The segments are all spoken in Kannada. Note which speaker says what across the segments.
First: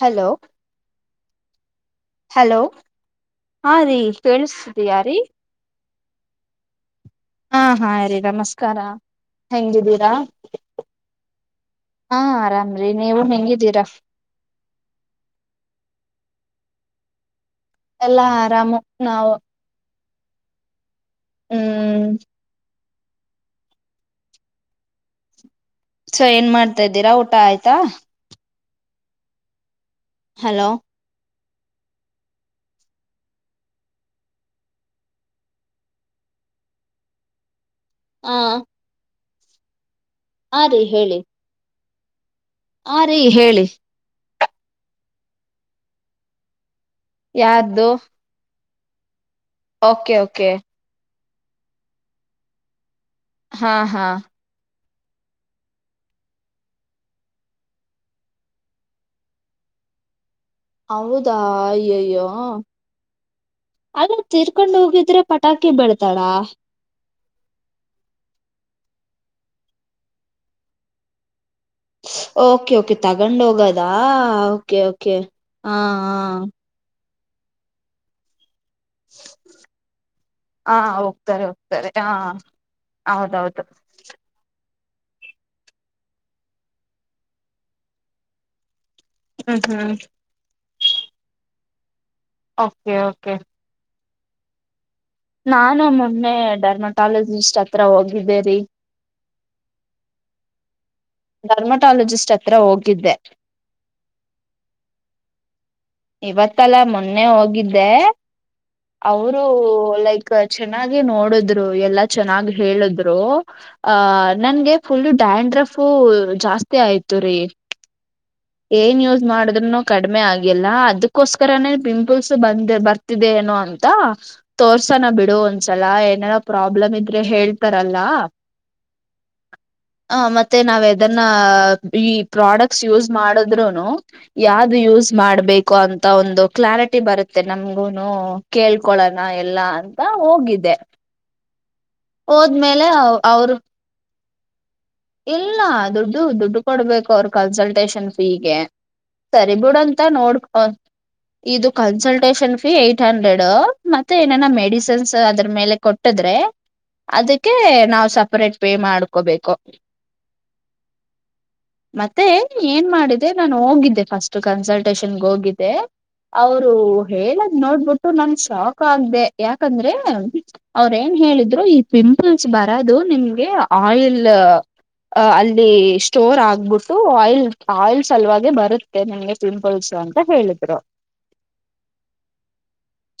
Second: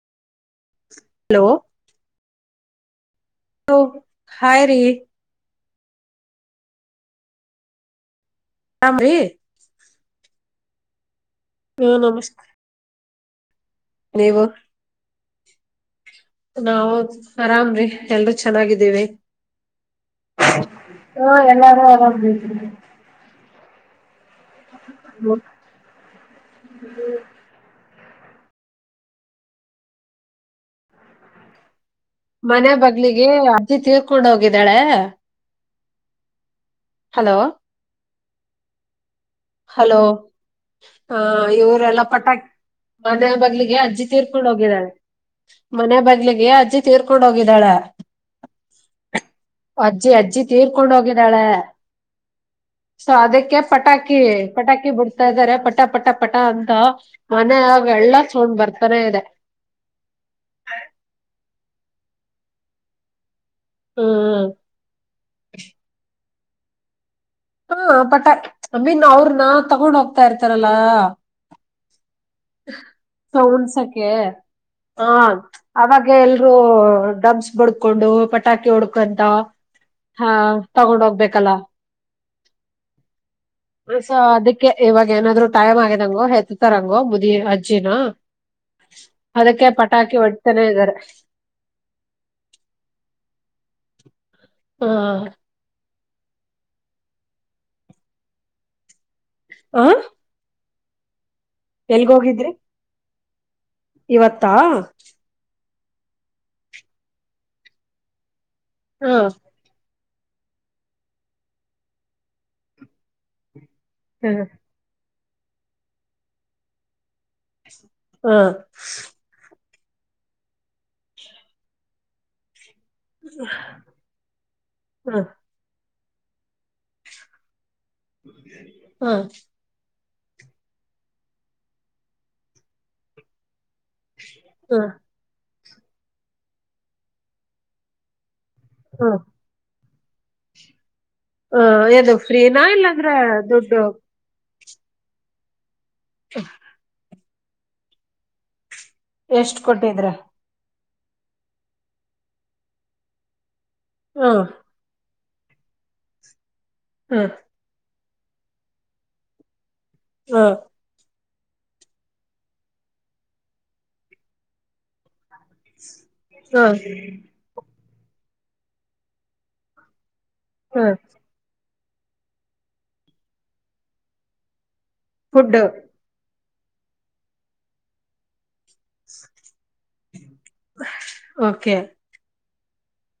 Speaker 1: ಹಲೋ.
Speaker 2: ಹಲೋ.
Speaker 1: ಹಲೋ ಹಾ ರೀ
Speaker 2: ಹಾಯ್ ರೀ
Speaker 1: ಕೇಳಸಿದಯಾರೀ. ಹಾ ಹಾ ರೀ ನಮಸ್ಕಾರ
Speaker 2: ಆರಾಮ್ ರೀ
Speaker 1: ಹೆಂಗಿದ್ದೀರಾ.
Speaker 2: ಹ್ಮ
Speaker 1: ಹಾ
Speaker 2: ನಮಸ್ತೆ
Speaker 1: ಆರಾಮ್ರಿ ನೀವು ಹೆಂಗಿದ್ದೀರಾ..
Speaker 2: ನೀವು. ನಾವು ಆರಾಮ್ರೀ
Speaker 1: ಎಲ್ಲಾ
Speaker 2: ಎಲ್ರೂ
Speaker 1: ಆರಾಮು
Speaker 2: ಚೆನ್ನಾಗಿದ್ದೀವಿ.
Speaker 1: ನಾವು
Speaker 2: [unintelligible] ಹ್ಮ ಎಲ್ಲಾರೂ
Speaker 1: ಹ್ಮ್
Speaker 2: ಅರಾಮ ರೀ. ಹ್ಮ [inaudible]
Speaker 1: ಸೊ ಏನ್ ಮಾಡ್ತಾ ಇದಿದ್ದೀರಾ ಊಟ ಆಯ್ತಾ. ಹಲೋ.
Speaker 2: ಮನೆ ಬಗ್ಲಿಗೆ ಅಜ್ಜಿ ತೀರ್ಕೊಂಡು ಹೋಗಿದ್ದಾಳೆ. ಹಲೋ.
Speaker 1: ಹಾ [inaudible]
Speaker 2: ಹಲೋ
Speaker 1: ರೀ
Speaker 2: ಹ
Speaker 1: ಹೇಳಿ
Speaker 2: ಇವರೆಲ್ಲ ಪಟಾಕ
Speaker 1: ಹಾ ರೀ
Speaker 2: ಮನೆಯ
Speaker 1: ಹೇಳಿ
Speaker 2: ಬಗ್ಲಿಗೆ ಅಜ್ಜಿ ತೀರ್ಕೊಂಡು ಹೋಗಿದಾಳೆ ಮನ ಬಗಲಿಗೆ ಅಜ್ಜಿ. ತೀರ್ಕೊಂಡ ತೀರ್ಕೊಂಡ ಹೊಗಿದಾಳೆ
Speaker 1: ಯಾರ್ದು
Speaker 2: ಅಜ್ಜಿ
Speaker 1: ಓಕೆ
Speaker 2: ಅಜ್ಜಿ ತೀರ್.
Speaker 1: ಓಕೆ
Speaker 2: ತೀರಿಕೊಂಡು ಹೋಗಿದ್ದಾಳೆ. ಸೊ ಅದಕ್ಕೆ
Speaker 1: ಹಾ ಹಾ
Speaker 2: ಪಟಾಕಿ ಪಟಾಕಿ ಬಿಡ್ ತಾ ಇದಾರೆ ಪಟ ಪಟ ಪಟ ಅಂತ ಮನ್ಯಾಗ್ ಎಲ್ಲ ಸೊಂಡ್ ಬರ್ತಾನೆ ಇದೆ.
Speaker 1: ಹೌದಾ ಅಯ್ಯಯ್ಯೋ ಆದ
Speaker 2: ಹ್ಮ್
Speaker 1: ತೀರ್ಕೊಂಡ್ ಹೋಗಿದ್ರೆ ಪಟಾಕಿ ಬೆಳ್ತಾರಾ?
Speaker 2: ಹಾ ಪಟ್ ಅಮೀನ್ ಅವ್ರನ್ನ ತಗೊಂಡ್ ಹೋಗ್ತಾ ಇರ್ತಾರಲ್ಲಾ
Speaker 1: [inaudible] ಓಕೆ ತಗೊಂಡ್ ಹೋಗದಾ
Speaker 2: ಸೌಂಡ್ಸಕ್ಕೆ
Speaker 1: ಓಕೆ ಓಕೆ
Speaker 2: ಹ
Speaker 1: ಹಾ
Speaker 2: ಅವಾಗ
Speaker 1: ಹಾ
Speaker 2: ಎಲ್ರೂ ಡಬ್ಸ್ ಬಡ್ಕೊಂಡು ಪಟಾಕಿ ಹೊಡ್ಕೊಂತ ಹ ತಗೊಂಡ್ ಹೋಗ್ಬೇಕಲ್ಲ.
Speaker 1: ದರೆ ಆ ಹೌದೌದು.
Speaker 2: ಸು ಅದಕ್ಕೆ ಇವಾಗ ಏನಾದ್ರು ಟೈಮ್ ಆಗಿದಂಗೋ ಹೆತ್ತತಾರಂಗೋ ಮುದಿ ಅಜ್ಜಿನ
Speaker 1: [inaudible]
Speaker 2: ಅದಕ್ಕೆ
Speaker 1: ಹ್ಮ್
Speaker 2: ಪಟಾಕಿ ಹೊಡೀತಾನೆ ಇದ್ದಾರೆ
Speaker 1: ಓಕೆ ಓಕೆ
Speaker 2: ಹಾ
Speaker 1: ನಾನು ಮೊಮ್ಮೆ ಡರ್ಮಟಾಲಜಿಸ್ಟ್ ಹತ್ರ ಹೋಗಿದ್ದೇರಿ.
Speaker 2: ಆ ಎಲ್ಗ
Speaker 1: ಡರ್ಮಟಾಲಜಿಸ್ಟ್
Speaker 2: ಹೋಗಿದ್ರಿ
Speaker 1: ಹತ್ರ ಹೋಗಿದ್ದೆ.
Speaker 2: ಇವತ್ತಾ?
Speaker 1: ಇವತ್ತಲ್ಲ ಮೊನ್ನೆ ಹೋಗಿದ್ದೆ
Speaker 2: ಹ
Speaker 1: ಅವರು ಲೈಕ್ ಕ್ ಚೆನ್ನಾಗಿ ನೋಡಿದ್ರು ಎಲ್ಲಾ ಚೆನ್ನಾಗಿ ಹೇಳಿದ್ರು
Speaker 2: ಹ
Speaker 1: ಆಹ್ ನಂಗೆ ಫುಲ್ಲು ಡ್ಯಾಂಡ್ರಫು ಜಾಸ್ತಿ ಆಯ್ತು ರೀ.
Speaker 2: [inaudible]
Speaker 1: ಏನ್ ಯೂಸ್ ಮಾಡಿದ್ರುನು ಕಡಿಮೆ ಆಗಿಲ್ಲ ಅದಕ್ಕೋಸ್ಕರನೇ ಪಿಂಪಲ್ಸ್ ಬಂದ ಬರ್ ತಿದೆ ಏನೋ ಅಂತ ತೋರ್ಸೋಣ
Speaker 2: ಹ
Speaker 1: ಬಿಡು ಒಂದ್ಸಲ ಏನಾರ ಪ್ರಾಬ್ಲಮ್ ಇದ್ರೆ ಹೇಳ್ ತರಲ್ಲ
Speaker 2: ಹ
Speaker 1: ಹ ಮತ್ತೆ ನಾವ್ ಎದನ್ನ ಈ ಪ್ರಾಡಕ್ಟ್ಸ್ ಯೂಸ್ ಮಾಡಿದ್ರುನು ಯಾವ್ದು
Speaker 2: ಹ
Speaker 1: ಯೂಸ್ ಮಾಡ್ಬೇಕು ಅಂತ ಒಂದು ಕ್ಲಾರಿಟಿ ಬರುತ್ತೆ ನಮ್ಗುನು ಕೇಳ್ಕೊಳೋಣ ಎಲ್ಲ ಅಂತ ಹೋಗಿದ್ದೆ.
Speaker 2: ಹ ಏನು ಫ್ರೀನಾ
Speaker 1: ಹೋದ್ಮೇಲೆ
Speaker 2: ಇಲ್ಲಾಂದ್ರೆ ದುಡ್ಡು
Speaker 1: ಇಲ್ಲಾ ದುಡ್ಡು ದುಡ್ಡು ಕೊಡ್ಬೇಕು ಅವರು ಕನ್ಸಲ್ಟೇಷನ್ ಫೀಗೆ. ಸರಿ
Speaker 2: ಎಷ್ಟ್
Speaker 1: ಬಿಡಂತ
Speaker 2: ಕೊಟ್ಟಿದ್ರ
Speaker 1: ನೋಡ್ಕೊ ಇದು ಕನ್ಸಲ್ಟೇಶನ್ ಫೀ ಏಟ್ ಹಂಡ್ರೆಡ್ ಮತ್ತೆ
Speaker 2: ಹ
Speaker 1: ಏನನ ಮೆಡಿಸನ್ಸ್ ಅದ್ರ ಮೇಲೆ ಕೊಟ್ಟಿದ್ರೆ
Speaker 2: ಹ
Speaker 1: ಅದಕ್ಕೆ ನಾವು ಸಪರೇಟ್ ಪೇ ಮಾಡ್ಕೋಬೇಕು.
Speaker 2: ಹ್ಮ
Speaker 1: ಮತ್ತೆ ಏನ್ ಮಾಡಿದೆ ನಾನು ಹೋಗಿದ್ದೆ ಫಸ್ಟ್ ಕನ್ಸಲ್ಟೇಷನ್ ಹೋಗಿ ದ್ದೆ
Speaker 2: ಹಾ
Speaker 1: ಅವ್ರು ಹೇಳದ್ ನೋಡ್ಬಿಟ್ಟು ನನ್ ಶಾಕ್ ಆಗ್ದೆ ಯಾಕಂದ್ರೆ
Speaker 2: ಹಾ
Speaker 1: ಅವ್ರ ಏನ್ ಹೇಳಿದ್ರು ಈ ಪಿಂಪಲ್ಸ್ ಬರದು ನಿಮ್ಗೆ ಆಯಿಲ್ ಅ
Speaker 2: ಫುಡ್
Speaker 1: ಅಲ್ಲಿ ಸ್ಟೋರ್ ಆಗ್ಬಿಟ್ಟು ಆಯಿಲ್ ಆಯಿಲ್ ಸಲವಾಗೆ ಬರು ತ್ತೆ ನಿಮ್ಗೆ ಪಿಂಪಲ್ಸ್ ಅಂತ ಹೇಳಿದ್ರು.
Speaker 2: ಓಕೆ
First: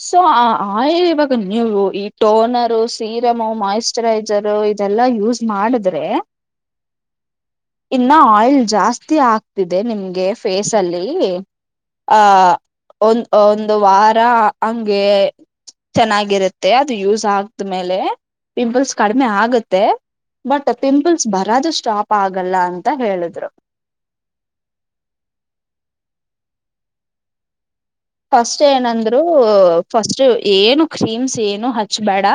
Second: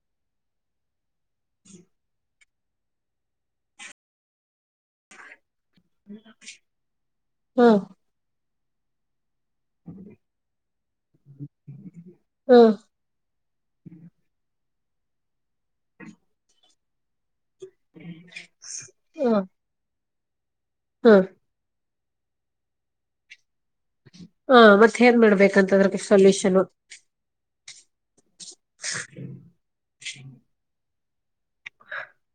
Speaker 1: ಸೊ ಆ ಆ ಆಯಿಲ್ ಇವಾಗ ನೀವು ಈ ಟೋನರು ಸೀರಮು ಮಾಯಸ್ ಚರೈಸರ್ ಇದೆಲ್ಲ ಯೂಸ್ ಮಾಡುದ್
Speaker 2: ಹ್ಮ
Speaker 1: ಇನ್ನ ಆಯಿಲ್ ಜಾಸ್ತಿ ಆ ತಿದೆ ನಿಮ್ಗೆ ಫೇಸ್ ಅಲ್ಲಿ ಆ
Speaker 2: ಹಾ
Speaker 1: ಒಂದ ಒಂದು ವಾರ ಹಂಗೆ ಚೆನ್ನಾಗಿರುತ್ತೆ ಅದು ಯೂಸ್ ಆ ತ್ರ ಮೇಲೆ ಪಿಂಪಲ್ಸ್ ಕಡಿಮೆ
Speaker 2: ಹಾ
Speaker 1: ಆಗುತ್ತೆ ಬಟ್
Speaker 2: ಹಾ
Speaker 1: ಪಿಂಪಲ್ಸ್ ಬರದು ಸ್ಟಾಪ್ ಆಗಲ್ಲ ಅಂತ ಹೇಳಿದ್ರು.
Speaker 2: ಹಾ ಮತ್ತ ಏನ್ ಮಾಡ್ಬೇಕಂತದ್ರಕ್ಕೆ ಆದ್ರೆ ಸೊಲ್ಯೂಷನ್
Speaker 1: ಫಸ್ಟ್ ಏನಂದ್ರು ಫಸ್ಟ್ ಏನು ಕ್ರೀಮ್ಸ್ ಏನು ಹಚ್ಬೇಡ.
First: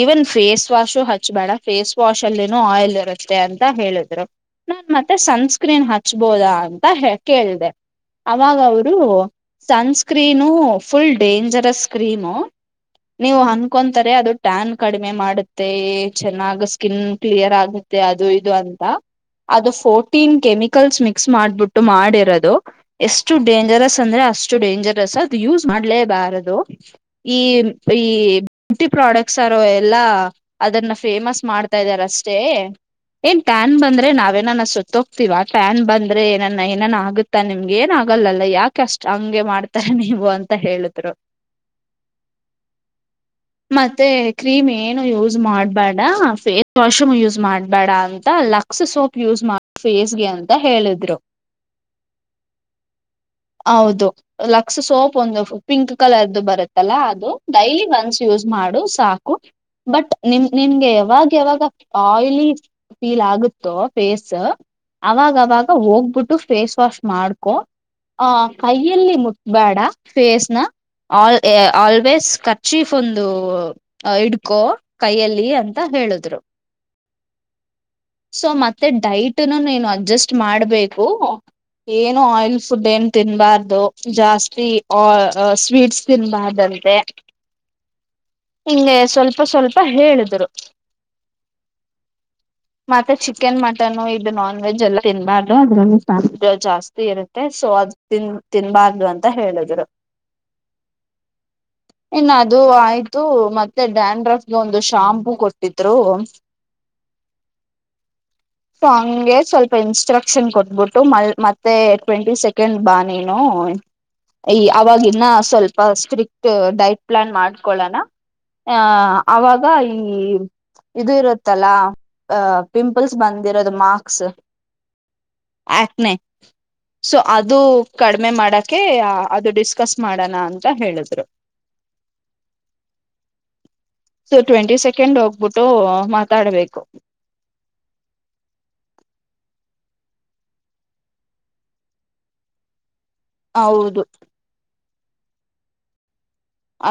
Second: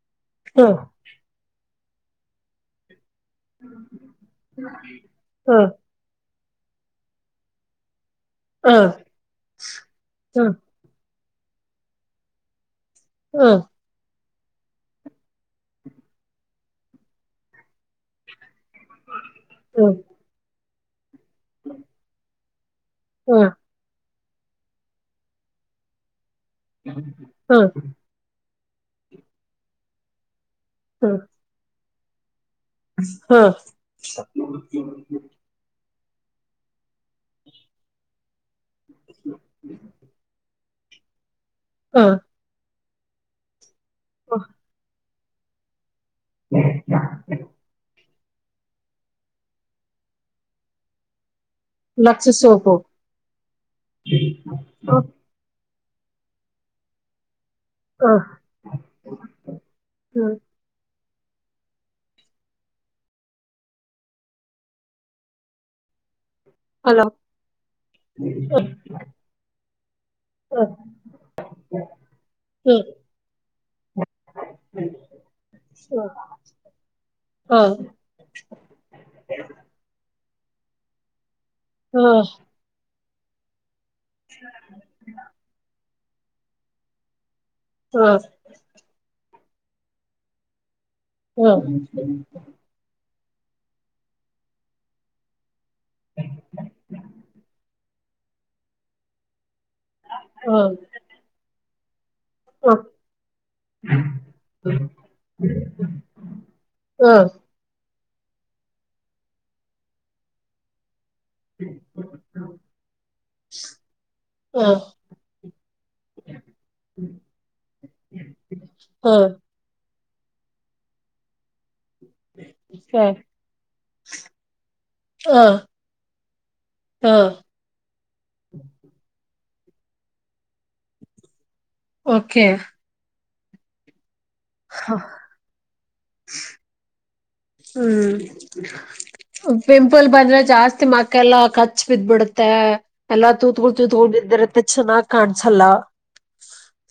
Speaker 1: ಈವನ್ ಫೇಸ್
Speaker 2: ಹಾ
Speaker 1: ವಾಶು ಹಚ್ಚಬೇಡ ಫೇಸ್ ವಾಷ್ ಅಲ್ಲಿನೂ ಆಯಿಲ್ ಇರುತ್ತೆ. ಷ್ಟೆ ಅಂತ ಹೇಳಿದ್ರು ನಾನ್ ಮತ್ತೆ
Speaker 2: ಹಾ
Speaker 1: ಸನ್ಸ್ಕ್ರೀನ್ ಹಚ್ಬೋದ ಅಂತ ಹ ಕೇಳದೆ. ಅವಾಗ
Speaker 2: ಹಾ
Speaker 1: ಅವರು ಸುಂಸ್ಕ್ರೀನ್
Speaker 2: ಹಾ
Speaker 1: ಫುಲ್ ಡೇಂಜರಸ್ ಕ್ರೀಮ್ ನೀವ
Speaker 2: ಹಾ
Speaker 1: ಅನ್ಕೊಂತಾರೆ ಅದು ಟಾನ್ಯ ಕಡಿಮೆ ಮಾಡುತ್ತೆ ಚೆನ್ನಾಗ ಸ್ಕಿನ್ ಕ್ಲಿಯರ್ ಆಗುತ್ತೆ ಅದು ಇದು ಅ ಅದು
Speaker 2: ಹಾ
Speaker 1: ಫೋರ್ಟೀನ್ ಕೆಮಿಕಲ್ಸ್ ಮಿಕ್ಸ್ ಮಾಡ್ಬಿಟ್ಟು ಮಾಡಿರೋದು. ಎಷ್ಟು
Speaker 2: ಹಾ
Speaker 1: ಡೇಂಜರಸ್ ಅಂದ್ರೆ ಅಷ್ಟು ಡೇಂಜರಸ್ ಅದು ಯೂಸ್ ಮಾಡಲೇಬಾರದು.
Speaker 2: ಹಾ
Speaker 1: ಇನ್ ಇ ಬ್ಯೂಟಿ ಪ್ರಾಡಕ್ಟ್ಸರು ಎಲ್ಲಾ ಅದನ್ನ ಫೇಮಸ್ ಮಾಡ್ತಾ ಇದಾರ ಅಷ್ಟೇ. ಏನ್
Speaker 2: ಹಾ
Speaker 1: ಟ್ಯಾನ್ ಬಂದ್ರೆ ನಾವೇನನ್ನ ಸತ್ತ ಹೋಗ್ತಿವ. ಫ್ಯಾನ್ ಬಂದ್ರೆ ನನ್ನ ಏನಾನ ಆಗುತ್ತಾ ನಿಮ್ಗೆ ಏನ್ ಆಗಲ್ಲಲ್ಲ ಯಾಕೆ ಅಷ್ಟ ಹಂಗೆ ಮಾಡ್ತಾ ನೀವು ಅಂತ ತ ಹೇಳಿದ್ರು
Speaker 2: ಹ
Speaker 1: ಮತ್ತೆ ಕ್ರೀಮ್ ಏನು ಯೂಸ್ ಮಾಡ್ಬೇ ಣಾ ಫೇಸ್ ವಾಷ ಯೂಸ್ ಮಾಡ್ಬೇಡ ಅಂತ ಲ ಕ್ಸ್ ಸೋಪ್ ಯೂಸ್ ಮಾಡ ಫೇಸ್ಗೆ ಅಂತ ಹೇಳಿದ್ರು.
Speaker 2: Lux soap.
Speaker 1: ಹೌದು ಲಕ್ಸ್
Speaker 2: ಹ
Speaker 1: ಸೋಪ್ ಒಂದು ಪಿಂಕ್ ಕಲರ್ದು ಬರುತ್ತಲ್ಲ ಅದು. ಡೈಲಿ ಒನ್ಸ್ ಯೂಸ್ ಮಾಡು ಸಾಕು. ಬಟ್ ನಿಮ್ ನಿನ್ಗೆ ಯಾವಾಗ ಯಾವಾಗ ಆಯಿಲಿ ಫೀಲ್ ಆಗುತ್ತೋ ಫೇಸ್ ಅವಾಗವಾಗ ಹೋಗ್ಬಿಟ್ಟು ಫೇಸ್ ವಾಶ್
Speaker 2: ಹಲೋ
Speaker 1: ಮಾಡ್ಕೊ ಆ ಕೈಯಲ್ಲಿ ಮುಟ್ಬೇಡ
Speaker 2: ಹ
Speaker 1: ಫೇಸ್ನ ಆಲ್ ಆಲ್ವೇಸ್
Speaker 2: ಹ್ಮ್
Speaker 1: ಕರ್ಚೀಫ್ ಒಂದು ಅ ಇಡ್ಕೋ ಕೈಯಲ್ಲಿ ಅಂತ
Speaker 2: ಹಾ
Speaker 1: ಹೇಳಿದ್ರು.
Speaker 2: ಹಾ
Speaker 1: ಸೊ ಮತ್ತೆ ಡೈಟ್ನುನ ನೀನ ಅಡ್ಜಸ್ಟ್ ಮಾಡ್ಬೇಕು
Speaker 2: ಹಾ ಹಾ
Speaker 1: ಏನು ಆಯಿಲ್ ಫುಡ್ ಏನ್ ತಿನ್ಬಾರ್ದು. ಜಾಸ್ತಿ ಆ ಆ ಸ್ವೀಟ್ಸ್ ತಿನ್ಬಾರ್ದಂತೆ.
Speaker 2: ಹ್ಮ.
Speaker 1: ಹಿಂಗೆ ಸ್ವಲ್ಪ ಸ್ವಲ್ಪ ಹೇಳಿದ್ರು.
Speaker 2: ಹ್ಮ
Speaker 1: ಮತ್ತೆ ಚಿಕನ್ ಮಟನ್ ಇದು ನಾನ್ ವೆಜ್ ಎಲ್ಲ ತಿನ್ಬಾರ್ದು ಅದರಲ್ಲಿ [unintelligible] ಜಾಸ್ತಿ ಇರುತ್ತೆ ಸೊ ಅದ ತಿನ್ ತಿನ್ಬಾರ್ದು ಅಂತ ಹೇಳಿದ್ರು.
Speaker 2: ಹ್ಮ
Speaker 1: ಇನ್ನ ಅದು ಆಯ್ತು ಮತ್ತೆ ಡ್ಯಾನರದ ಒಂದ ಶಾಂಪೂ ಕೊಟ್ಟಿದ್ರು.
Speaker 2: ಹ
Speaker 1: ಅಂಗೇ ಸ್ವಲ್ಪ ಇನ್ಸ್ಟ್ರಕ್ಷನ್ ಕೊಟ್ಬಿಟ್ಟು ಮಲ್ ಮತ್ತೆ ಟ್ವೆಂಟಿ ಸೆಕೆಂಡ್ ಬಾ ನೀನು ಈ ಅವಾಗಿನ್ನ ಸ್ವಲ್ಪ ಸ್ಟ್ರಿಕ್ಟ್ ಡೈಟ್ ಪ್ಲಾನ್ ಮಾಡ್ಕೊಳೋಣ. ಆ
Speaker 2: ಹಾ
Speaker 1: ಅವಾಗ ಈ ಇದು ಇರುತ್ತಲ್ಲ ಅ ಪಿಂಪಲ್ಸ್. ಬಂದಿರೋದು ಮಾರ್ಕ್ಸ್
Speaker 2: ಹಾ
Speaker 1: ಆಕ್ನ
Speaker 2: ಹಾ
Speaker 1: ಸೊ ಅದು. ಕಡಿಮೆ ಮಾಡೋಕೆ ಅದು ಡಿಸ್ಕಸ್ ಮಾಡೋಣ ಅಂತ ಹೇಳಿದ್ರು.
Speaker 2: ಓಕೆ.
Speaker 1: ಸೊ ಟ್ವೆಂಟಿ ಸೆಕೆಂಡ್ ಹೋಗ್ ಬಿಟ್ಟು ಮಾತಾಡ್ಬೇಕು.
Speaker 2: ಹುಂ ಪಿಂಪಲ್ ಬಂದ್ರೆ ಜಾಸ್ತಿ ಮಕ್ಕಾ ಎಲ್ಲಾ ಕಚ್ ಬಿದ್ದ ಬಿಡತ್ತೆ. ಎಲ್ಲಾ ತೂತ್ಕ
Speaker 1: ಹೌದು
Speaker 2: ತೂತ್ಕೊಂಡಿದ್ದಿರತ್ತೆ ಚೆನ್ನಾಗ್ ಕಾಣ್ಸಲ್ಲಾ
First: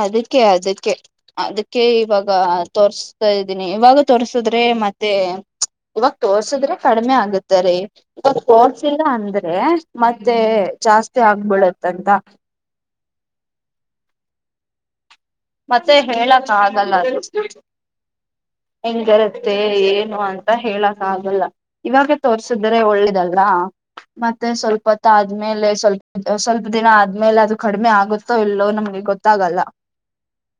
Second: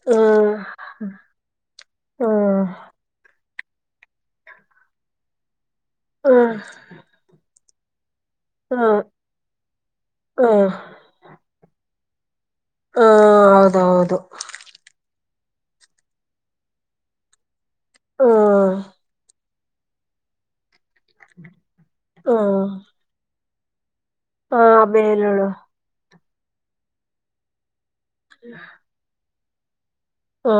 Speaker 1: ಅದಕ್ಕೆ ಅದಕ್ಕೆ ಅದಕ್ಕೆ ಇವಾಗ
Speaker 2: ಹ್ಮ್
Speaker 1: ತೋರ್ಸ್ ಇದ್ದೀನಿ ಇವಾಗ ತೋರ್ಸುದ್ರೆ ಮತ್ತೆ ಇವಾಗ
Speaker 2: ಹ್ಮ್
Speaker 1: ತೋರ್ಸುದ್ರೆ ಕಡಿಮೆ ಆಗುತ್ತೆ. ಅಂದ
Speaker 2: ಹ್ಮ್ ಹ್ಮ್
Speaker 1: ತೋರ್ಸಿಲ್ಲಾ ಅಂದ್ರೆ ಮತ್ತೆ
Speaker 2: ಹ್ಮ್
Speaker 1: ಜಾಸ್ತಿ ಆಗ್ಬಿಡತ್ತಂತಾ.
Speaker 2: ಹ ಹೌದೌದು.
Speaker 1: ಮತ್ತೆ ಹೇಳಕ್ ಆಗಲ್ಲಾ ಅದು
Speaker 2: ಹ್ಮ್
Speaker 1: ಹೆಂಗ ಮತ್ತೆ ಏನು ಅಂತ ಹೇಳಕ್ ಆಗಲ್ಲ ಇವಾಗ
Speaker 2: ಹ್ಮ್
Speaker 1: ತೋರ್ಸಿದ್ರೆ ಒಳ್ಳಿದಲ್ಲಾ. ಮತ್ತೆ
Speaker 2: ಹ
Speaker 1: ಸ್ವಲ್ಪ ಹೊತ್ತ
Speaker 2: ಆಮೇಲೆ ಹೇಳು
Speaker 1: ಆದ್ಮೇಲೆ ಸ್ವಲ್ಪ ಸ್ವಲ್ಪ ದಿನ ಆದ್ಮೇಲೆ ಅದು ಕಡಿಮೆ ಆಗುತ್ತೆ ಇಲ್ಲೋ ನಮ್ಗೆ ಗೊತ್ತಾಗಲ್ಲಾ.
Speaker 2: ಹಾ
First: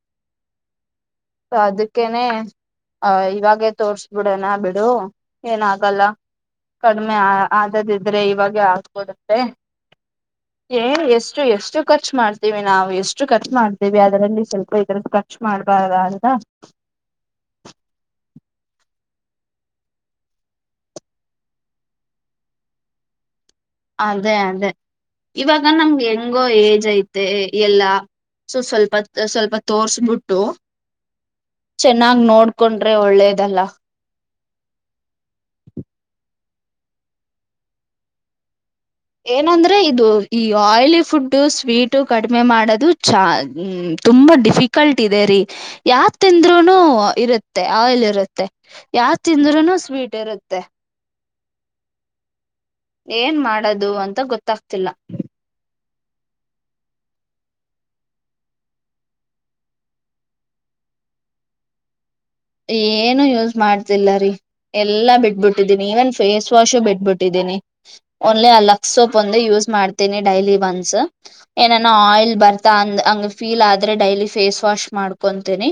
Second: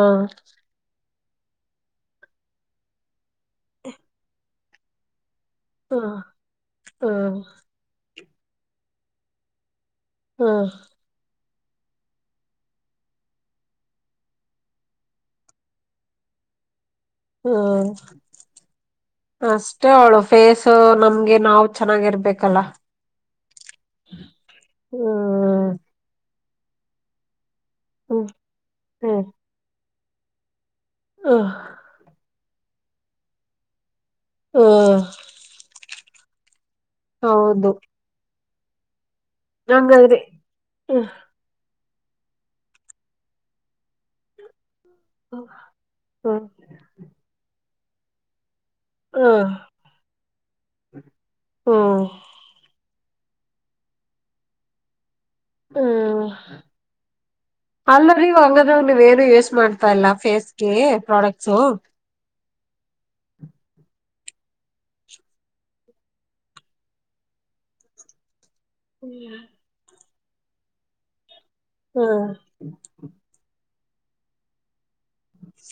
Speaker 1: ಅದಕ್ಕೇನೆ ಆ ಇವಾಗೇ ತೋರ್ಸ್ ಬಿಡೋನಾ ಬಿಡು. ಏನಾಗಲ್ಲಾ
Speaker 2: ಹ್ಮ್
Speaker 1: ಕಡಿಮೆ
Speaker 2: ಹ್ಮ್
Speaker 1: ಆದದಿದ್ರೆ ಇವಾಗೆ ಆಗ್ಬೋಹದತ್ತೆ.
Speaker 2: ಹ್ಮ್
Speaker 1: ಏನ್ ಎಷ್ಟು ಎಷ್ಟು ಖರ್ಚು ಮಾಡ್ತೀವಿ ನಾವು ಎಷ್ಟು ಖರ್ಚು ಮಾಡ್ತೀವಿ ಅದರಲ್ಲಿ. ಸ್ವಲ್ಪ ಇದ್ರ ಖರ್ಚು ಮಾಡ್ಬಾರ್ದ ಅಯ್ತ.
Speaker 2: ಹಾ ಅಷ್ಟೇ ಅವಳು ಫೇಸ್ ನಮ್ಗೆ ನಾವು ಚೆನ್ನಾಗಿರ್ಬೇಕಲ್ಲಾ
Speaker 1: ಅದೇ ಅದೇ
Speaker 2: ಹ್ಮ್
Speaker 1: ಇವಾಗ ನಮ್ಗೆ ಹೆಂಗೋ ಏಜ್ ಐತೆ ಎಲ್ಲಾ
Speaker 2: ಹ್ಮ್
Speaker 1: ಸೊ ಸ್ವಲ್ಪ ಸ್ವಲ್ಪ ತೋರ್ಸ್ಬಿಟ್ಟು.
Speaker 2: ಹಾ
Speaker 1: ಚೆನ್ನಾಗಿ ನೋಡ್ಕೊಂಡ್ರೆ ಒಳ್ಳೇದಲಾ
Speaker 2: ಓ ಹೌದು
Speaker 1: ಏನಂದ್ರೆ ಇದು
Speaker 2: ಹಂಗಾದ್ರೆ
Speaker 1: ಈ ಆಯಿಲಿ
Speaker 2: ಹ್ಮ್
Speaker 1: ಫುಡ್ ಸ್ವೀಟ್ ಕಡಿಮೆ ಮಾಡೋದು ಚಾ ತುಂಬ ಡಿಫ ಡಿಫಿಕಲ್ಟ್ ಇದೇರಿ ಯಾದು
Speaker 2: ಹ್ಮ್
Speaker 1: ತಿಂದ್ರೂನು ಇರುತ್ತೆ ಆಯಿಲ್ ಇರುತ್ತೆ. ಯಾವ್ದು ತಿಂದ್ರೂನು ಸ್ವೀಟ್ ಇರುತ್ತೆ.
Speaker 2: ಹುಂ
Speaker 1: ಏನ್ ಮಾಡೋದು ಅಂತಾ ಗೊತ್ತಾಗತಾ ಇಲ್ಲಾ
Speaker 2: ಹುಂ ಅಲ್ಲರಿ ಹಂಗಾದ್ರಾಗ ನೀವ ಏನು ಯೂಸ್ ಮಾಡ್ತಾ ಇಲ್ಲ ಫೇಸ್ ಗೆ ಪ್ರಾಡಕ್ಟ್ಸು.
Speaker 1: ಏನು ಯೂಸ್ ಮಾಡ್ತಿಲ್ಲಾ ರೀ. ಎಲ್ಲಾ ಬಿಟ್ಬಿಟ್ಟಿದ್ದೀನಿ ಈವನ್ ಫೇಸ್ ವಾಶು ಬಿಟ್ಬಿಟ್ಟಿದ್ದೀನಿ ಓನ್ಲಿ ಅಲ್ಲೊ. ಸೋಪ್ ಒಂದು
Speaker 2: ಹ್ಮ್
Speaker 1: ಯೂಸ್ ಮಾಡ್ತೀನಿ ಡೈಲಿ ಒಂದಸ್ ಏನಾನ ಆಯಿಲ್
Speaker 2: ಹ್ಮ್
Speaker 1: ಬರ್ತಾ ಅಂದ ಹಂಗ ಫೀಲ್ ಆದ್ರೆ ಡೈಲಿ ಫೇಸ್ ವಾಶ್ ಮಾಡ್ಕೊತೀನಿ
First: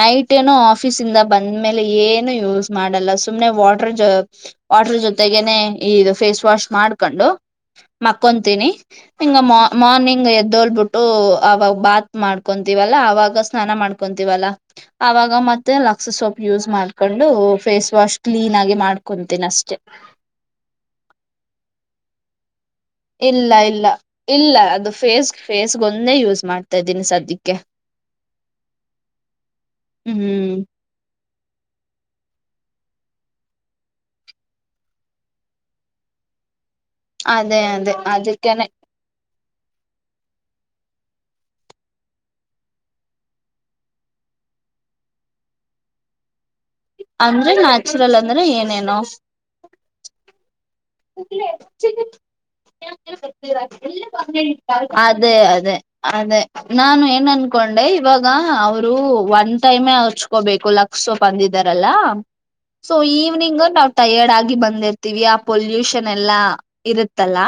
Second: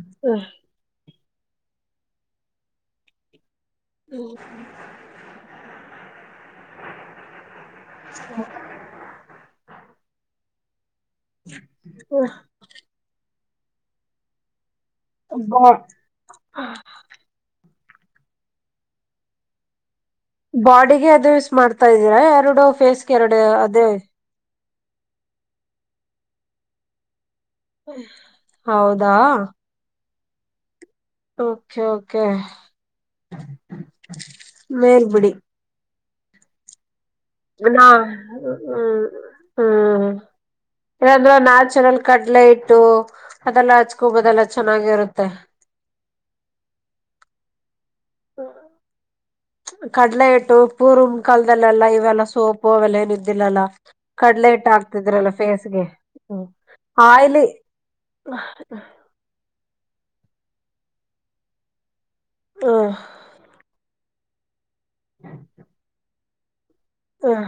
Speaker 1: ನೈಟ್ ಏನೋ ಆ ಆಫೀಸ್ ಇಂದ ಬಂದ ಮೇಲೆ ಏನು ಯೂಸ್ ಮಾಡಲ್ಲಾ ಸುಮ್ನೆ ವಾಟರ್
Speaker 2: ಹ್ಮ್
Speaker 1: ವಾಟರ್ ಜೊ ಜೊತೆಗನೆ ಇದು ಫೇಸ್ ವಾಶ್ ಮಾಡ್ಕೊಂಡು ಮಕ್ಕಂತೀನಿ. ಹಿಂಗ ಮಾರ್ನಿಂಗ್ ಎದ್ದೋಲ್ಬಿಟ್ಟು ಅವಾಗ ಬಾತ್ ಮಾಡ್ಕೊ ತಿವಲ್ಲಾ ಅವಾಗ ಸ್ನಾನ ಮಾಡ್ಕೊಂತೀವಲ್ಲಾ ಅವಾಗ
Speaker 2: ಬಾ
Speaker 1: ಮತ್ತೆ ಲಕ್ಸ್ ಸೋಪ್ ಯೂಸ್ ಮಾಡ್ ಹಾಕೊಂಡು ಫೇಸ್ ವಾಶ್ ಕ್ಲೀನ್ ಆಗಿ ಮಾಡ್ಕೊಂತೀನ ಅಷ್ಟೇ.
Speaker 2: ಬಾಡಿಗೆ ಅದು ಯೂಸ್ ಮಾಡ್ತಾ ಇದೀರಾ ಎರಡು ಫೇಸ್
Speaker 1: ಇಲ್ಲಾ ಇಲ್ಲಾ ಇಲ್ಲ ಅದು ಫೇಸ್ ಫೇಸ್ಗೊಂದೆ ಯೂಸ್ ಮಾಡ್ತಾ ಇದ್ದೀನಿ ಸದ್ಯಕ್ಕೆ
Speaker 2: [inaudible] ಹೌದಾ
Speaker 1: ಹ್ಮ್ಮ್
Speaker 2: ಓಕೆ ಓಕೆ [inaudible] ಮೇಲ್ಬಿಡಿ
Speaker 1: ಅದೇ
Speaker 2: ನಾ
Speaker 1: ಅದೇ ಅದಕ್ಕೇನೆ
Speaker 2: ಹ ಹ್ಮ ಇಲ್ಲಂದ್ರೆ ನ್ಯಾಚುರಲ್ ಕಡ್ಲೆ ಇಟ್ಟು ಅದೆಲ್ಲ ಹಚ್ಕೊಬೋದಲ್ಲ ಚೆನ್ನಾಗಿರುತ್ತೆ
Speaker 1: ಅಂದ್ರೆ ನ್ಯಾಚುರಲ್ ಅಂದ್ರೆ ಏನೇನೂ
Speaker 2: ಕಡ್ಲೆ ಹಿಟ್ಟು ಪೂರ್ವ ಕಾಲದಲ್ಲೆಲ್ಲಾ ಇವೆಲ್ಲ ಸೋಪು ಅವೆಲ್ಲ ಏನು ಇದ್ದಿಲ್ಲಲ್ಲ ಕಡ್ಲೆ ಇಟ್ಟ ಹಾಕ್ತಿದ್ರಲ್ಲ
Speaker 1: ಅದೇ ಅದೇ
Speaker 2: ಫೇಸ್ಗೆ
Speaker 1: ಅದೇ
Speaker 2: ಹ್ಮ್
Speaker 1: ನಾನು ಏನ್
Speaker 2: ಆಯ್ಲಿ
Speaker 1: ಅನ್ಕೊಂಡೆ ಇವಾಗ ಅವರು ಒನ್ ಟೈಮೆ ಹಚು ಕೊಬೇಕು ಲಕ್ಷ ಸೊಪ್ ಅಂದಿದಾರಲ್ಲಾ
Speaker 2: ಹ್ಮ್
Speaker 1: ಸೊ ಈವ್ನಿಂಗ್ ನಾವ್ ಟಯರ್ಡ್ ಆಗಿ ಬಂದ್ ಬಂದಿರ್ತೀವಿ ಆ ಪಲ್ಯೂಷನ್ ಎಲ್ಲಾ ಇರುತ್ತಲ್ಲಾ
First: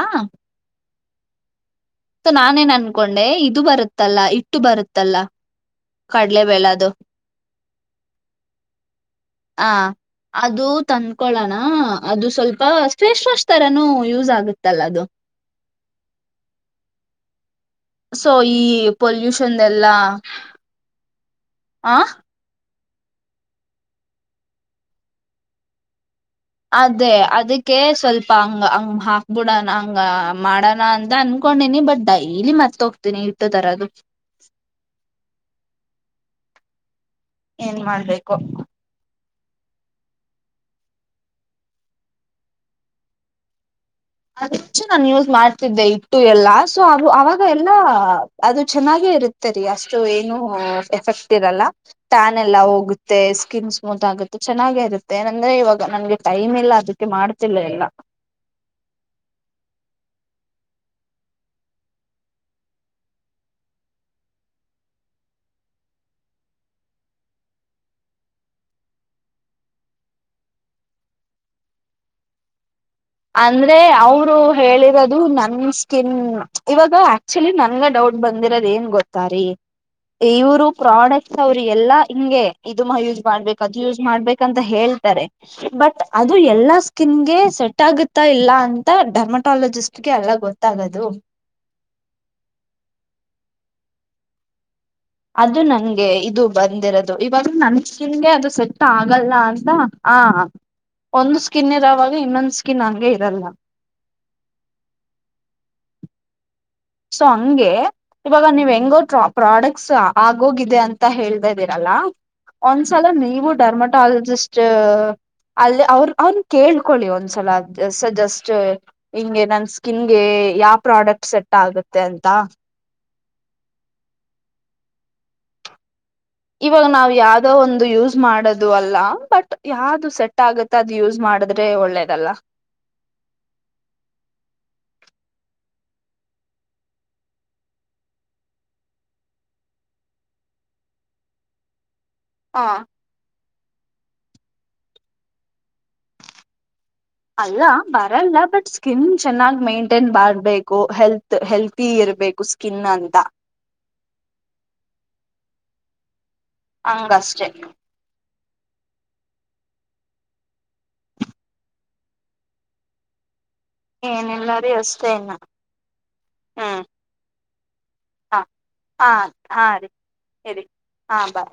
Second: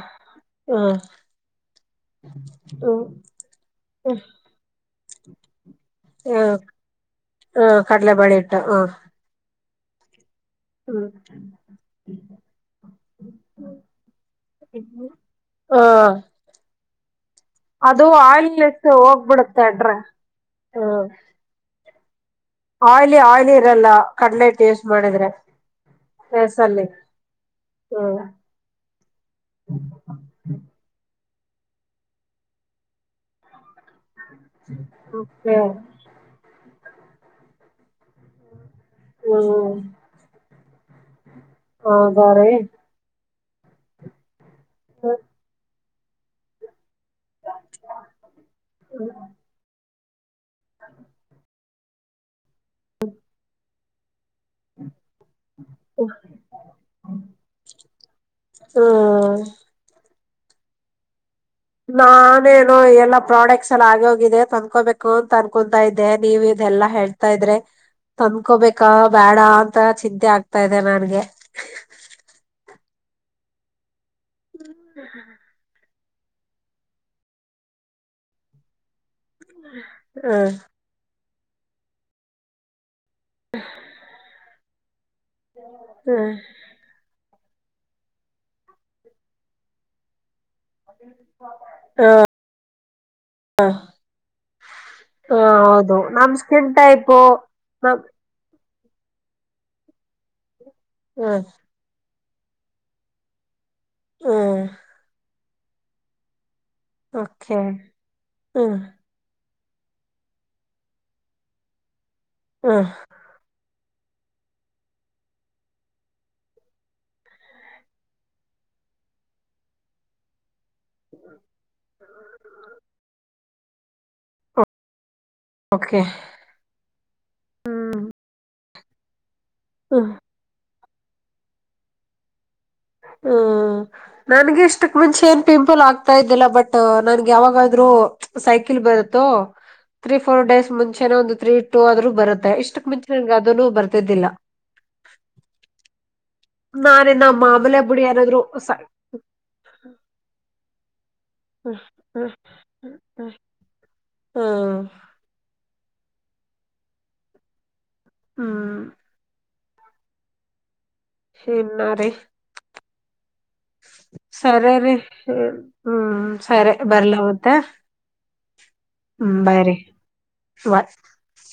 Speaker 2: ಹಾ.
Speaker 1: ತ್ತೊ ನಾನೇನ್ ಅನ್ಕೊಂಡೆ ಇದು
Speaker 2: ಹ್ಮ್
Speaker 1: ಬರುತ್ತಲ್ಲಾ ಹಿಟ್ಟು ಬರುತ್ತಲ್ಲಾ ಕಡ್ಲೆ
Speaker 2: ಹ್ಮ್
Speaker 1: ಬೆಳಾದು [inaudible]
Speaker 2: ಹ್ಮ್ ಕಡ್ಲೆಬೇಳೆ ಹಿಟ್ಟು
Speaker 1: ಆ ಅದು
Speaker 2: ಹ್ಮ್
Speaker 1: ತಂದ್ಕೊಳೋಣಾ ಅದು ಸ್ವಲ್ಪ ಫೇಸ್ ವಾಶ್ ತರಾನೂ ಯೂಸ್ ಆಗುತ್ತಲ್ಲ ಅದು
Speaker 2: ಹ್ಮಾ
Speaker 1: ಸೊ ಈ
Speaker 2: ಆಯಿಲ್ನೆಸ್
Speaker 1: ಪೊಲ್ಯೂಷನ್
Speaker 2: ಹೋಗ್ಬಿಡುತ್ತೆ ಡ್ರ
Speaker 1: ಎಲ್ಲಾ
Speaker 2: ಹ್ಮ್
Speaker 1: [inaudible] ಆ
Speaker 2: ಆಯ್ಲಿ ಆಯ್ಲಿ ಇರಲ್ಲ ಕಡಲೆ ಹಿಟ್ಟ ಯೇಸ್ಟ್ ಮಾಡಿದ್ರೆ. ಫೇಸ್ ಅಲ್ಲಿ
Speaker 1: ಅದೇ ಅದಿಕ್ಕೆ
Speaker 2: ಹ್ಮ್
Speaker 1: ಸ್ವಲ್ಪಾ ಅಂಗ ಹಂಗ ಹಾಕ್ಬುಡಣಾ ಹಂಗ ಮಾಡೋಣಾ ಅಂತ ಅನ್ಕೊಂಡನಿ ಬಟ್ ಡೈಲಿ ಮರ್ತೊ ತ್ತಿನಿ ಹಿಟ್ಟ ತರದು
Speaker 2: [unintelligible]
Speaker 1: ಏನ್ ಮಾಡ್ಬೇಕೊ
Speaker 2: [unintelligible] ಹೌದಾ ರೀ
Speaker 1: ಅಚ್ಚೂ ನಾನು ಯೂಸ್ ಮಾಡ್ತಿದ್ದೆ ಹಿಟ್ಟು ಎಲ್ಲಾ ಸೊ ಅದು ಅವಾಗ ಈಗ ಎಲ್ಲಾ ಅದು ಚೆನ್ನಾಗೆ ಇರತ್ತೆರಿ ಅಷ್ಟು ಏನು ಎಫೆಕ್ಟ್ ಇರಲ್ಲಾ ಟ್ಯಾನ ಎಲ್ಲಾ ಹೋಗುತ್ತೆ ಸ್ಕಿನ್ ಸ್ಮೂತ್ ಆಗತ್ ಚೆನ್ನಾಗೆ ಇರುತ್ತೆ ಏನಂದ್ರೆ ಇವಾಗ ನನ್ಗೆ ಟೈಮ್ ಇಲ್ಲಾ ಅದಕ್ಕೆ ಮಾಡ್ತಿಲ್ಲ ಎಲ್ಲಾ
Speaker 2: ಹಾ ನಾನೇನೊ ಎಲ್ಲಾ ಪ್ರಾಡಕ್ಟ್ಸ್ ಎಲ್ಲ ಆಗಿ ಹೋಗಿದೆ ತಂದ್ಕೋಬೇಕು ಅಂತ ಅನ್ಕೊತಾ ಇದ್ದೆ ನೀವ ಇದೆಲ್ಲ ಹೇಳ್ ತಾ ಇದ್ರೆ ತಂದ್ಕೋಬೇಕಾ ಬ್ಯಾಡಾ ಅಂತ ಚಿಂತೆ ಆಗ್ತಾ ಇದೆ ನನ್ಗೆ.
Speaker 1: ಅಂದ್ರೆ ಅವರು ಹೇಳಿರೋದು ನನ್ ಕಿನ್ ಇವಾಗ ಆಕ್ಚುಲಿ ನನ್ಗ ಡೌಟ್ ಬಂದಿರೋದ ಏನ್ ಗೊತ್ತಾರಿ
Speaker 2: ಹ್ಮ
Speaker 1: ಇವ್ರು ಪ್ರಾಡಕ್ಟ್ಸ್ ಅವ್ರ ಎಲ್ಲಾ ಹಿಂಗೆ ಇದು ಯೂಸ್ ಮಾಡ್ಬೇಕ್ ಅದು ಯೂಸ್ ಮಾಡ್ಬೇಕಂತ ಹೇಳ್ತಾರೆ ಬಟ್ ಅದು
Speaker 2: ಹ್ಮ್
Speaker 1: ಎಲ್ಲಾ ಸ್ಕಿನ್ ಗೆ ಸೆಟ್ ಸೆಟ್ಟಾಗುತ್ತಾ ಇಲ್ಲಾ ಅಂತ ಡರ್ಮಟಾಲಜಿಸ್ಟ್ ಗೆ ಎಲ್ಲಾ ಗೊತ್
Speaker 2: [inaudible] ಹ್ಮ. [unintelligible]
Speaker 1: ಅದು
Speaker 2: ಹೌದು
Speaker 1: ನಂಗೆ
Speaker 2: ನಮ್
Speaker 1: ಇದು
Speaker 2: ಸ್ಕಿನ್
Speaker 1: ಬಂದಿರೋದು
Speaker 2: ಟೈಪು
Speaker 1: ಇವಾಗ ನನ್
Speaker 2: ನಮ್
Speaker 1: ಸ್ಕಿನ್ ಗೆ ಅದು ಸೆಟ್ ಟ್ ಆಗಲ್ಲ ಅಂತ ಆ ಒಂದು
Speaker 2: ಹ್ಮ್
Speaker 1: ಸ್ಕಿನ್ ಇರವಾಗ ಇನ್ನೊಂದು ಸ್ಕಿನ್ ಹಂಗೆ ಇರಲ್ಲಾ
Speaker 2: ಹ್ಮ್ಹೂ.
Speaker 1: ಸೊ
Speaker 2: ಓಕೆ
Speaker 1: ಹಂಗೆ ಇವಾಗ ನೀವ್
Speaker 2: ಹ್ಮ್
Speaker 1: ಹೆಂಗೋ ಟ್ರಾಪ್ ಪ್ರಾಡಕ್ಟ್ಸ್ ಆಗೋಗಿದೆ ಅಂತ ಹೇಳ್ತಾ ಇದ್ದೀರಲ್ಲ
Speaker 2: ಹ್ಮ್
Speaker 1: ಒಂದ್ಸಲ ನೀವು ಡರ್ಮ ಟಾಲಜಿಸ್ಟ್ ಅಲ್ಲಿ ಅವ್ರ ಅವರನ್ನ ಕೇಳ್ಕೊಳ್ಳಿ ಒಂದ್ಸಲ ಸ್ ಜಸ್ಟ್ ಹಿಂಗೆ ನನ್ ಸ್ಕಿನ್ ಗೆ ಯಾವ ಪ್ರಾಡಕ್ಟ್ ಸೆಟ್ ಆಗುತ್ತೆ ಅಂತ.
Speaker 2: ಓಕೆ.
Speaker 1: ಇವಾಗ ನಾವು ಯಾವ್ದೋ ಒಂದು
Speaker 2: ಹ್ಮ್
Speaker 1: ಯೂಸ್ ಮಾಡೋದು ಅಲ್ಲ ಬಟ್
Speaker 2: ಹ್ಮ್
Speaker 1: ಯಾವ್ದು ಸೆಟ್ ಆಗುತ್ ತ್ ಅದ್ ಯೂಸ್ ಮಾಡಿದ್ರೆ ಒಳ್ಳೇದಲ್ಲ
Speaker 2: ಹ್ಮ್. ನನ್ಗೆ ಇಷ್ಟಕ್ ಮುಂಚೆ ಏನ್ ಪಿಂಪಲ್ ಆಗ್ತಾ ಇದ್ದಿಲ್ಲ ಬಟ್ ನನ್ಗೆ ಯಾವಾಗದರೂ ಸೈಕಲ್ ಬರುತ್ತು ತ್ರೀ ಫೋರ್ ಡೇಸ್ ಮುಂಚೆನೆ ಒಂದು ತ್ರೀ ಟೂ ಆದ್ರೂ ಬರುತ್ ತೆ
Speaker 1: ಹ
Speaker 2: ಇಷ್ಟಕ್ ಮುಂಚೆ ನನ್ಗೆ ಅದನು ಬರ್ತಿದ್ದಿಲ್ಲ. ನಾ ನಿನ್ನ
Speaker 1: ಅಲ್ಲ ಬರಲ್ಲ ಬಟ್ ಸ್ಕಿನ್ ಚೆನ್ನಾಗ್ ಮೇಂಟೈನ್ ಮಾಡ್ಬೇಕು ಹೆಲ್ತ್ ಹೆಲ್ತಿ ಇರ್ಬೇಕು ಸ್ಕಿನ್ ಅಂತ.
Speaker 2: ಹ್ಮ್.
Speaker 1: ಅಂಗ್ ಅಷ್ಟೇ.
Speaker 2: ಹ್ಮ್. ಹೆನ್ನಾರಿ.
Speaker 1: ಏನಿಲ್ಲ
Speaker 2: ಸರಿ ರೀ
Speaker 1: ಅಷ್ಟೇನ
Speaker 2: ಹ್ಮ್ ಹ್ಮ್ ಸರಿ ಬರ್ಲ ಮತ್ತೆ.
Speaker 1: ಹಾ ಹಾ
Speaker 2: ಹ್ಮ್ ಬಾಯ್
Speaker 1: ಹಾ ರೀ ಹೇಳಿ ರೀ
Speaker 2: ಬಾಯ್
Speaker 1: ಹಾ ಬಾ